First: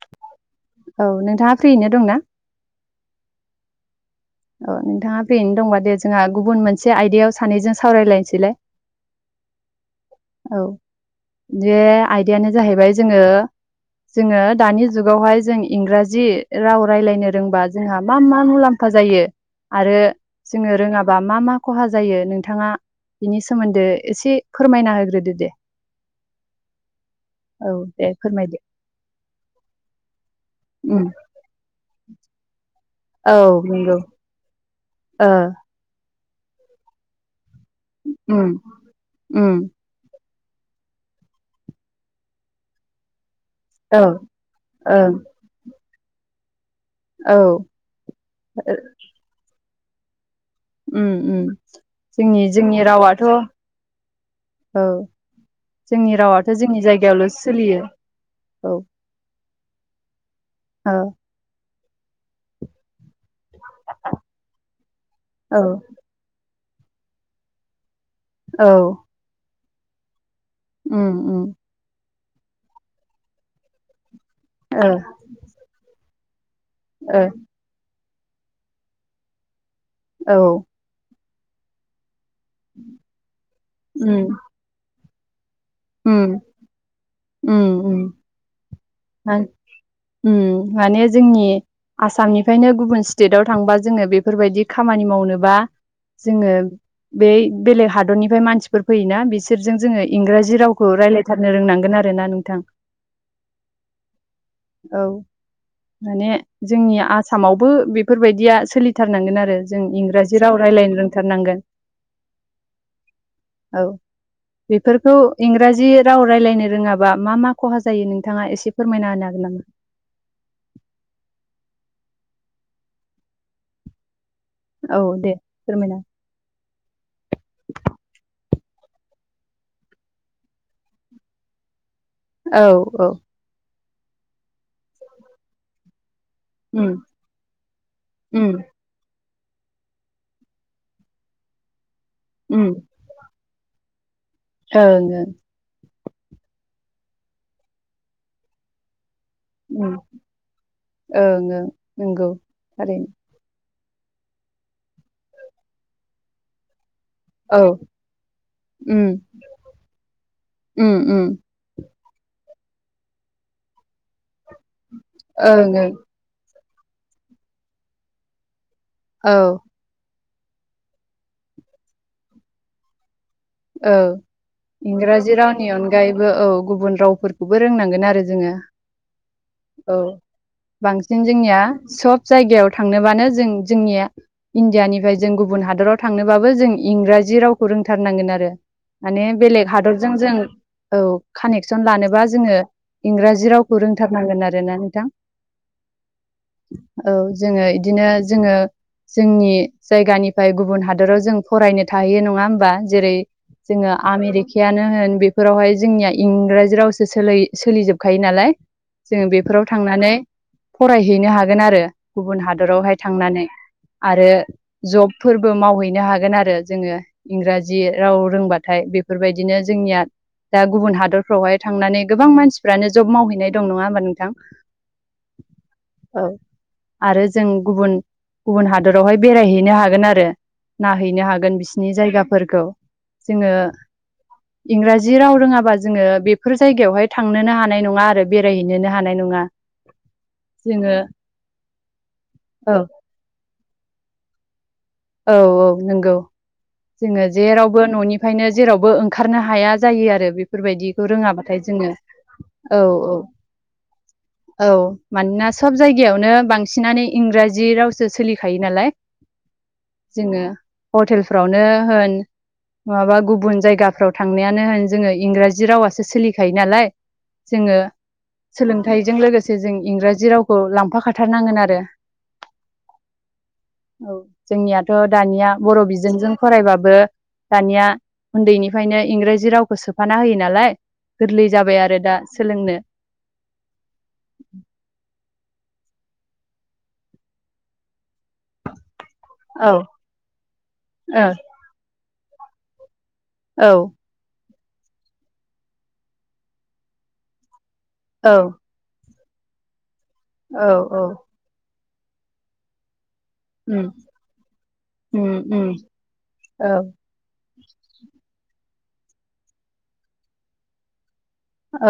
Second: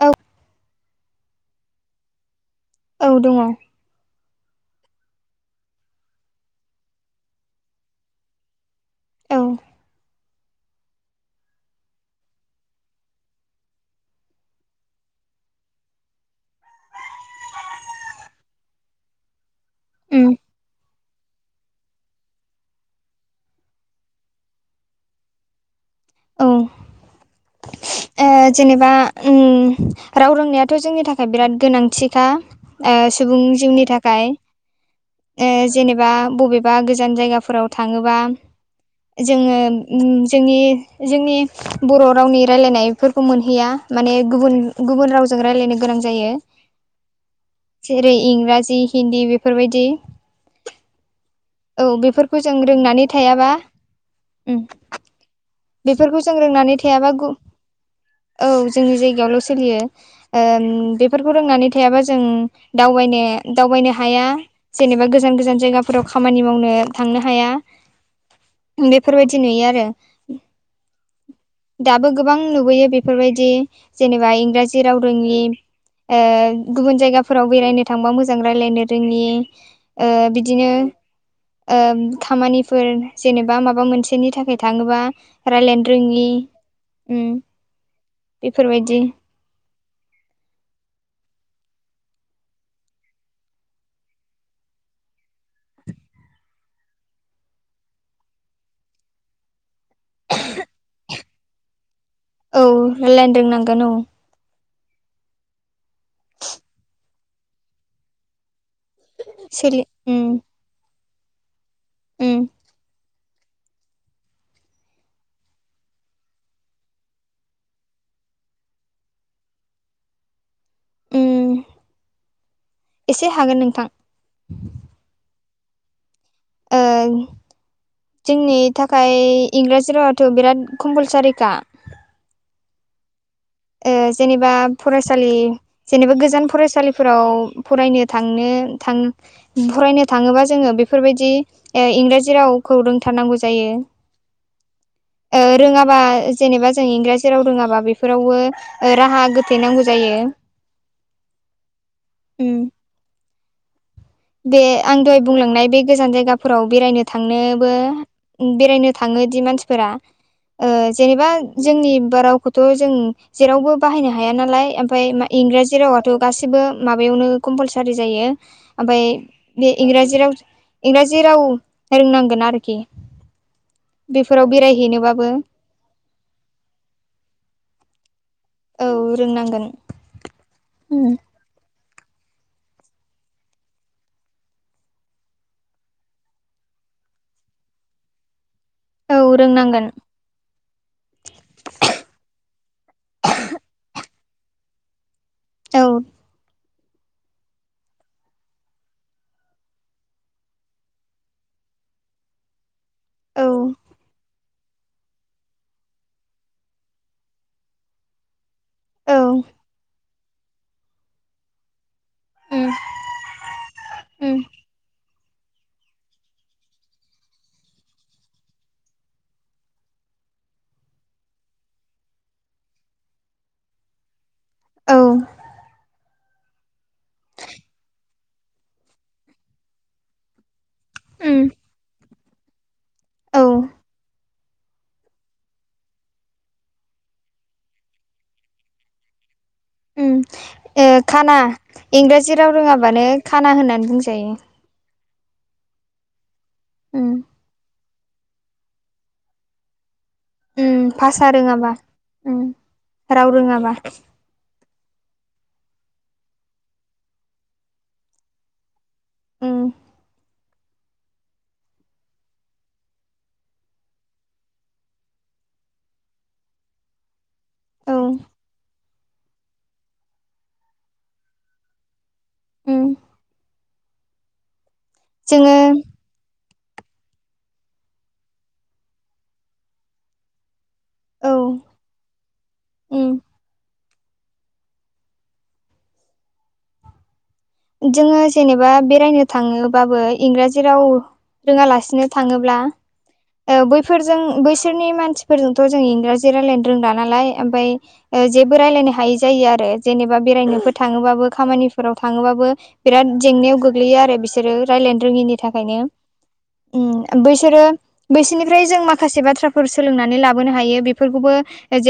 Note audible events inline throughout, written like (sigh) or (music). औ औ नोंथाङा फ्रियैनो दं ना? औ दङ औ नोंथाङा फैनो दंबा दे जोंहा गुबुन मोनसे आयदायाव सानैजों सावरायलायनोसैलाय। औ औ बे आयदायानो जाहैबाय जोङो जोङो दानि जुगावहाय जों इंराजि राव रायज्लायनो रोंबा जोंहा मा मा मुलाम फा जायो आरो जोङो रोङाबा मा मा खहा जायो नोंथाङा बिनि सोमोन्दै एसे फोरमायना होग्रोदो दे। औ औ दे ए फोरमायदो जेनेबा उम राव रोंनायाथ' उम जोंनि थाखाय बिराद गोनांथिखा। ओ औ सुबुं जिउनि नंगौ थाखाय ओ जेनेबा बबेबा गोजान जायगाफोराव थाङोबा उम जोङो। उम ओम जोंनि जोंनि बर' रावनि रायलायनायफोरखौ मोनहैया। औ माने गुबुन ओं गुबुन रावजों रायजलायनो गोनां जायो। औ जेरै इंराजि हिन्दी बेफोरबायदि। उम उम औ बेफोरखौ जोंनि जों जोंनि रोंनानै रावाथ' थायाबा (inaudible) ओम औ जोंनि बेफोरखौ जों रावाथ' रोंनानै जोंनि थायाबा गु- जायगायावल' सोलियो (inaudible) औ जोंनि जायगायावल' सो लियो ओम ओ बेफोर रोंनानै थायाबा जों दावबायनो दावबायनो हाया जेनेबा गोजान औ गोजान जायगाफोराव खामानि मावनो थांनो हाया औ बेफोरबायदि नुयो आरो। उम उम दाबो गोबां नुबोयो बेफोरबायदि जेनेबा ओ इंराजि राव रोङि। ओ गुबुन ओ जायगाफोराव बेरायनो थांबा मोजां रायजलायनो रोङि ओ औ बिदिनो ओ खामानिफोर जेनेबा माबा उम मोनसेनि थाखाय थाङोबा राय्लायनो रोङि उम (inaudible) उम बेफोरबायदि उम माने जोंनि आसामनिफ्रायनो गुबुन स्टेटआव थांबा जोङो बेफोरबायदि खामानि मावनोबा। जोङो बे बेलेग हादरनिफ्राय मानसिफोर फैयोना बिस सोर जोङो इंराजि रावखौाय्लायथारनो रोंनांगोन आरो ना नों औ लाइन रोंनांगोन औ। औ, माने जोंनि आसामावबो बेफोरबायदिया सोलि थारनांगोन आरो सोलि जों उम इंराजि राव रायज्लायनो रोंथारनांगोन। उम औ, बेफोरखौ इंराजि राव रायज्लायनो रोङाबा मा मा खहा जायो नोंथाङा एसे फोरमायना होनोागोन नामा? (inaudible) एसे हागोन नोंथां औ दे फोरमायना ओं जोंनि थाखाय इंराजि रावाथ' बिराद कम्पालसारिखा। औ औ ओ जेनेबा फरायसालि जेनेबा गोजान उम फरायसालिफोराव फरायनो थांनो उम थां फरायनो थाङोबा जोङो बेफोरबायदि ओ इंराजि उम रावखौ रोंथारनांगौ जायो ओं ओं रोङाबा जेनेबा जों इंराजि राव रोङाबा बेफोरावबो राहा गोथै नांगौ उम जायो। ओं ओं नंगौ उम थारैनो बे आं दहाय बुंलांनाय बे गोजान जायगाफोराव बेरायनो औ थांनोबो बेरायनो उम थाङोदि मानसिफोरा ओ उम उम जेनेबा जोंनि बोरावखौथ' जों जेरावबो बाहायनो हाया नालाय ओमफाय मा ओं इंराजि ओं रावाथ' गासिबो माबायावनो कमपालसारि जायो ओमफाय औ बे इंराजि राव इंराजि राव रोंनांगोन आरोखि औ बेफोराव बेरायहैनोबाबो इंराजि रावनि अनगायैबो औ गुबुन रावफोरखौबो रोंनांगोन आरो जोङो औ रोंनांगोन औ बांसिन जोंनिया सब जायगायाव थांनोबानो जों जोंनिया इण्डियानिफ्राय जों गुबुन हादराव थांनोबाबो जों इंराजि रावखौ रोंथारनांगोन आरो औ माने बेलेग रोंनांगोन हादरजों जों औ कानेक्सन लानोबा जोङो इंराजि रावखौ रोंथारनांगोन आरोना नोंथां औ औ जोङो इदिनो जोङो जोंनि जायगानिफ्राय गुबुन हादराव जों फरायनो थाहैयो नङा होमबा जेरै औ जोङो आमेरिक खायानो होन बेफोरावहाय जोंनिया इंराजि रावसो सोलै सोलिजोबखायो नालाय जोङो बेफोराव थांनानै फरायहैनो हागोन आरो गुबुन हादरावहाय थांनानै आरो जब फोरबो मावहैनो हागोन आरो जोङो इंराजि राव रोंबाथाय बेफोरबायदिनो जोंनिया दा गुबुन हादरफ्रावहाय थांनानै गोबां मानसिफ्रानो जब मावहैनाय दं नङा होमबा नोंथां औ औ आरो जों गुबुन गुबुन हादरावहाय बेरायहैनो हागोन आरो नायहैनो औ हागोन बिसिनि जायगाफोरखौ जोङो औ इंराजि राव रोङाबा जोङो बेफोर जायगायावहाय थांनोनो हानाय नङा आरो बेरायहैनोनो हानाय नङा उम ओ जोङो खाना इंराजि राव औ रोङाबानो खाना होननानै बुंजायो औ औ नंगौ जोङो जेराव बो न'निफ्रायनो जेरावबो ओंखारनो हाया जायो आरो बे फोरबायदिखौ भाषा रोङाब्लाथाय रोङाबा जोङो औ औ राव रोङाबा औ मानोना सब जायगायावनो बांसिनानो इंराजि रावसो सोलिखायो नालाय उम जोङो हटेलफ्रावनो होन माबा गुबुन जायगाफ्राव थांनायानो होन जोङो इंराजि रावासो सोलिखायो नालाय जोङो औ सोलों थायजों लोगोसे जों इंराजि रावखौ लांफाखाथारनांगोन आरो उम औ जोंनियाथ' दानिया जोङो बर' बिजोंजों फरायबाबो दानिया उन्दैनिफ्रायनो इंराजि रावखौ सोफाना होयो नालाय औ गोरलै जाबाय आरो दा सोलोंनो उम जोङो जेनेबा बेरायनो औ थाङोबाबो इंराजि राव औ रोङालासिनो थाङोब्ला ओ बैफोर जों बैसोरनि मानसिफोरजोंथ' जों इंराजि रायलायनो रोंला नालाय ओमफाय ए औ जेबो रायलायनो हायै जायो आरो जेनेबा औ बेरायनोफोर औ थाङोबाबो खामानिफोराव थाङोबाबो बिराद जेंनायाव उम गोग्लैयो आरो बिसोरो रायलायनो उम रोङिनि उम थाखायनो औ ओम बैसोरो बैसिनिफ्राय जों माखासे बाथ्राफोर सोलोंनानै लाबोनो हायो बेफोरखौबो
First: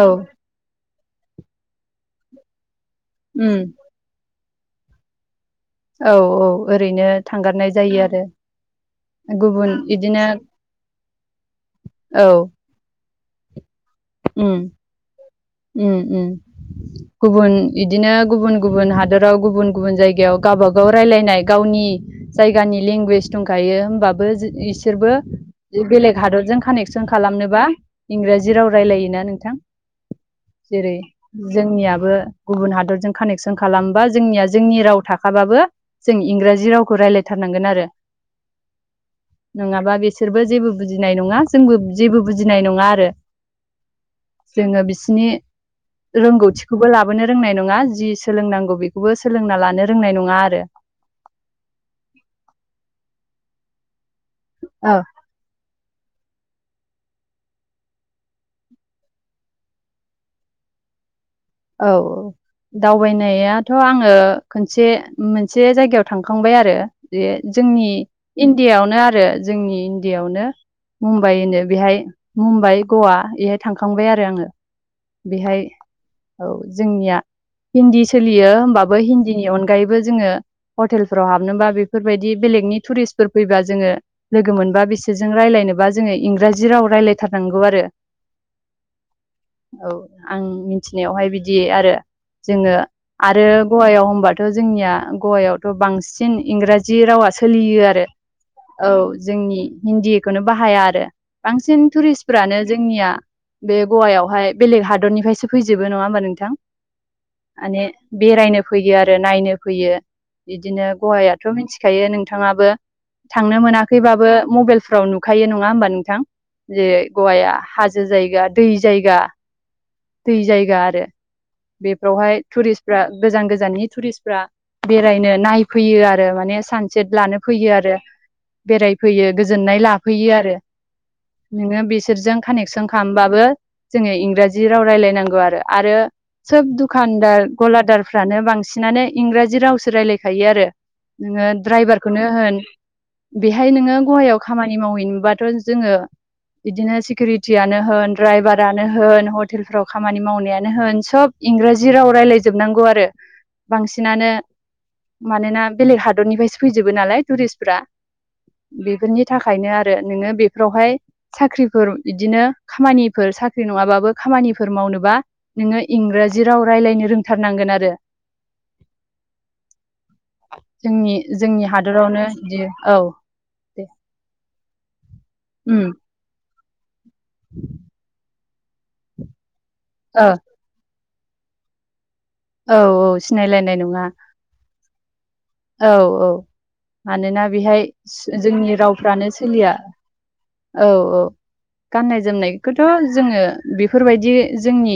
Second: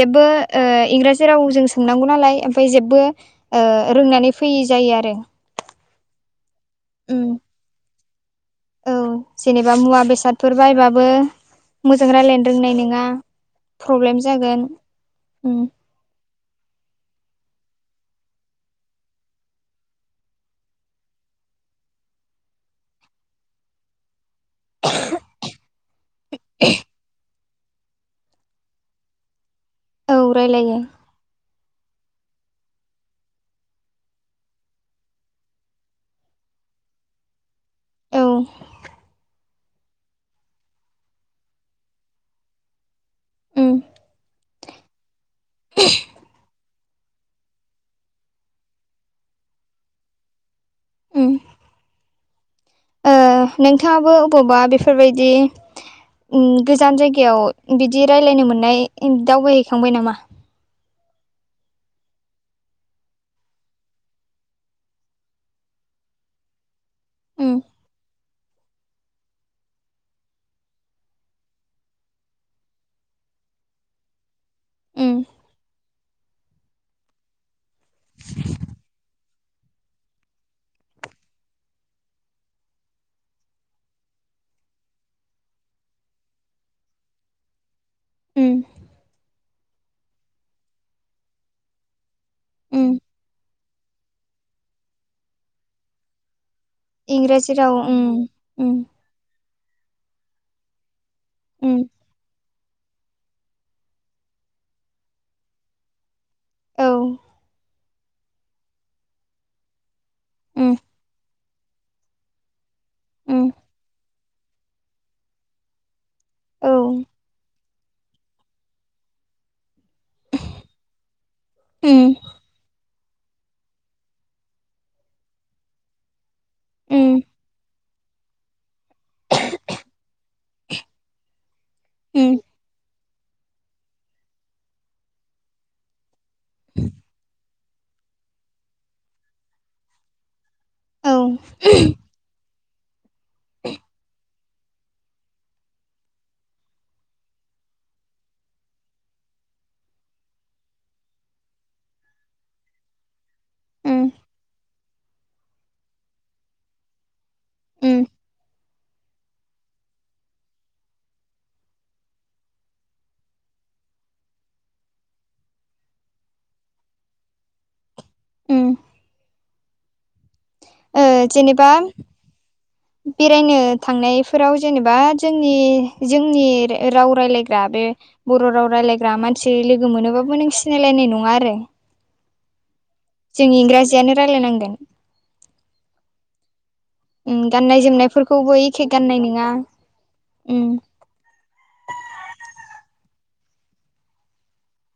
औ ओ इंराजि राव जों सोंनांगौ नालाय ओमफाय जेबो उम ओ रोंनानै फैयि जायो आरो औ औ ओरैनो उम थांगारनाय जायो आरो औ गुबुन जेनेबा मुवा इदिनो बेसादफोर बायबाबो मोजां औ रायलायनो रोंनाय नङा प्रब्लेम उम जागोन उम उम उम गुबुन इदिनो गुबुन गुबुन हादराव गुबुन गुबुन जायगायाव गावबागाव रायज्लायनाय गावनि जायगानि लेंगुवेज दंखायो होमबाबो इसोरबो बेलेग हादरजों कानेक्सन खालामनोबा इंराजि राव रायलायो ना नोंथां? औ रायलायो जेरै जोंनियाबो गुबुन हादरजों कानेक्सन खालामबा जोंनिया जोंनि राव थाखाबाबो जों इंराजि रावखौ रायलायथारनांगोन आरो औ (inaudible) नङाबा बेसोरबो जेबो बुजिनाय नङा जोंबो जेबो बुजिनाय नङा आरो ओम जोङो बिसिनि रोंगौथिखौबो लाबोनो रोंनाय नङा जि सोलोंनांगौ बेखौबो सोलोंना लानो रोंनाय नङा आरो ओम ओ नोंथाङाबो अबावबा औ बेफोरबायदि ओम गोजान जायगायाव बिदि रायलायनो मोननाय दावबायहैखांबाय नामा? औ औ दावबायनायाथ' आङो खोनसे मोनसे जायगायाव थांखांबाय आरो बे उम जोंनि इण्डियायावनो आरो जोंनि इण्डियायावनो मुम्बाइ होनो बेहाय मुम्बाइ गवा इहाय थांखांबाय आरो आङो उम बेहाय औ जोंनिया हिन्दी सोलियो होमबाबो हिन्दीनि अनगायैबो जोङो हटेलफोराव हाबनोबा बेफोरबायदि बेलेगनि टुरिस्टफोर फैबा जोङो लोगो मोनबा बिसोरजों रायलायनोबा जोङो इंराजि राव रायलायथारनांगौ आरो उ औ आं मिथिनायावहाय बिदि आरो जोङो उम आरो गवायाव होबाथ' जोंनिया गवायावथ' बांसिन इंराजि जि रावा इंराजि राव सोलियो उम आरो उम औ जोंनि हिन्दीखौनो बाहाया आरो उम बांसिन टुरिस्टफ्रानो जोंनिया बे गवायावहाय बेलेग हादरनिफ्रायसो फैजोबो नङा हबा नोंथां? औ माने बेरायनो फैयो आरो नायनो फैयो उम बिदिनो गवाया थ' मिन्थिखायो नोंथाङाबो उम थांनो मोनाखैबाबो मबाइलफ्राव नुखायो नङा होमबा नोंथां? औ जेरै गवाया हाजो जायगा दै जायगा दै जायगा आरो उम बेफ्रावहाय टुरिस्टफ्रा गोजान गोजाननि टुरिस्ट फ्रा बेरायनो नायफैयो आरो मान ने उम सानसेट लानो फैयो आरो बेरायफैयो गोजोननाय लाफैयो आरो नोङो उम बिसोरजों कानेकसन खामबाबो जोङो इंराजि राव रायलायनांगौ आरो आरो सोब दुखानदार गलादारफ्रानो बांसिनानो इंराजि रावसो रायलायखायो आरो औ नोङो द्राइभार खौनो होन बेहाय नोङो गहायाव खामानि मावहैनोबाथ' जोङो इदिनो सिकिउरिटियानो होन ड्राइभारानो होन हट टेलफ्राव खामानि मावनायानो होन सब इंराजि राव रायलायजोबनांगौ आरो उम बांसिनानो मानोना बेलेग हादरनिफायसो फैजोबो नालाय टुरिस्टफ्रा उम बेफोरनि थाखायनो आरो नोङो बेफ्रावहाय साख्रिफोर इदिनो खामानिफोर साख्रि नङाबाबो खामानिफोर मावनोबा नोङो इंराजि राव रायज्लायनो रोंथारनांगोन आरो। उम। (inaudible) ओ जोंनि जेनेबा हादरावनो बिदि औ बेरायनो दे थांनायफोराव जेनेबा जोंनि। उम जोंनि राव रायलायग्रा बे बर' राव रायलायग्रा मानसि लोगो ओ मोनोबाबो नोंसि सिनायलायनाय नङा आरो। औ औ। जों सिनायलायनाय नङा इंराजियानो रायलायनांदों औ औ। उम मानोना गाननाय बेहाय जोमनायफोरखौबो जोंनि एखे गाननाय रावफ्रानो नङा सोलिया उम औ औ। गाननाय जोमनायखौथ' जोङो बेफोरबायदि जोंनि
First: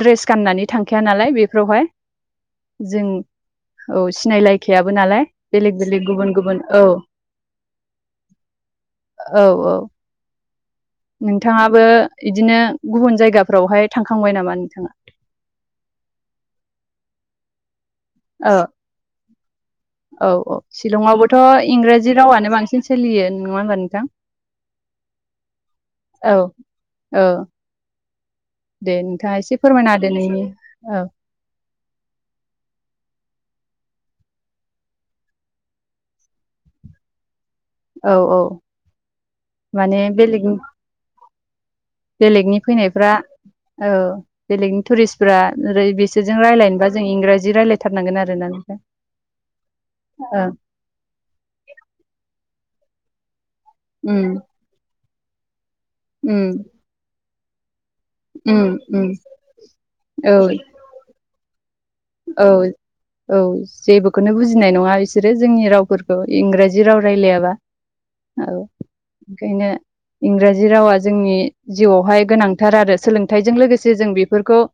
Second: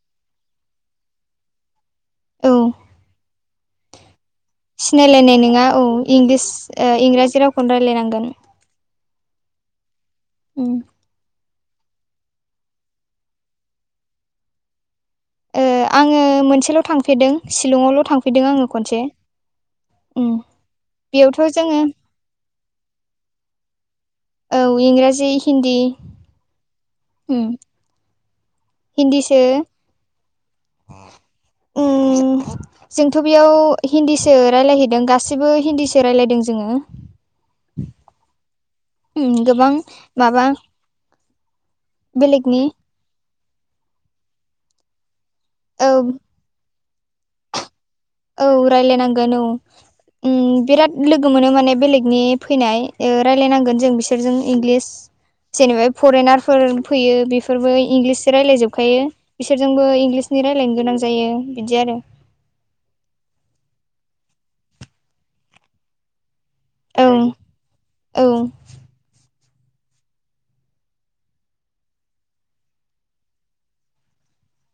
ड्रेस गाननानै थांखि। गैाया नालाय बेफोरावहाय औ जों औ सिनायलाय। सिनायलायनाय नङा औ इंलिस औ इंराजि रावखौनो रायलायनांगोन। औ औ। उम। नोंथाङाबो बिदिनो गुबुन जायगाफ्रावहाय थांखांबाय नामा नोंथाङा? ओ आङो मोनसेल' थांफेरदों शलंआवल' थांफ ओ उम औ औ शलंआवबोथ' बेयावथ' जोङो इ‌ंराजि जि रावानो बांसिन सोलियो नङा हबा नोंथां औ इंराजि हिन्दी औ औ दे हिन्दीसो नोंथाङा एसे फोरमायना दि नैनि औ। उम ओउ जोंथ' बेयाव हिन्दीसो रायलायहैदों गासिबो हिन्दीसो राय्लायदों जोङो। औ औ। गोबां माने बेलेग माबा। बेलेगनि फैनायफ्रा औ बेलेगनि टुरिस्टफ्रा ओरै औ बिसोर -ज रायलायनोबा जों इंराजि रायलायथारनांगोन आरो। औ रायलायनांगोन औ ओं बिराद लोगो मोनो माने बेलेगनि फैनाय रायजलायनांगोन जों उम बिसोरजों इंलिस। जेनेबा उम फरेनारफोर फैयो बेफोरबो इंलिस। बिोर उम उम राय्लायजोबखायो बिसोरजोंबो औ इंलिसनि रायजलायनो गोनां जायो बिदि आरो। औ औ जेबोखौनो बुजिनाय नङा बिसोरो जोंनि रावफोरखौ इंराजि ज राव औ रायजलायाबा औ ओंखायनो इंराजि रावा जोंनि जिउआवहाय गोनांथार आरो सोलोंथाइजों लोगोसे जों बेफोरखौ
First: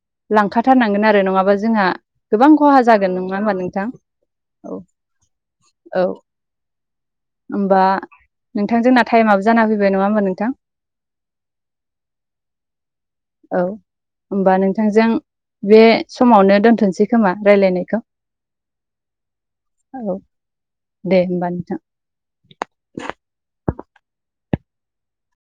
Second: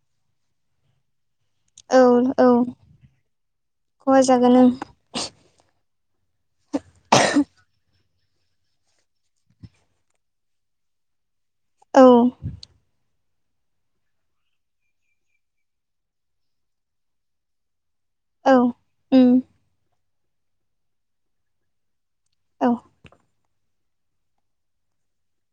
लांखाथारनांगोन आरो नङाबा जोंहा औ गोबां औ खहा जागोन नङा होमबा नोंथां खहा जागोन औ औ। होमबा नोंथांजोंना टाइमाबो जाना फैबाय नङा होमबा नोंथां? औ औ होमबा नोंथांजों बे समावनो दोनथ'सै। मोनसै खोमा रायज्लायनायखौ। औ। उम औ दे होमबा नोंथां? औ।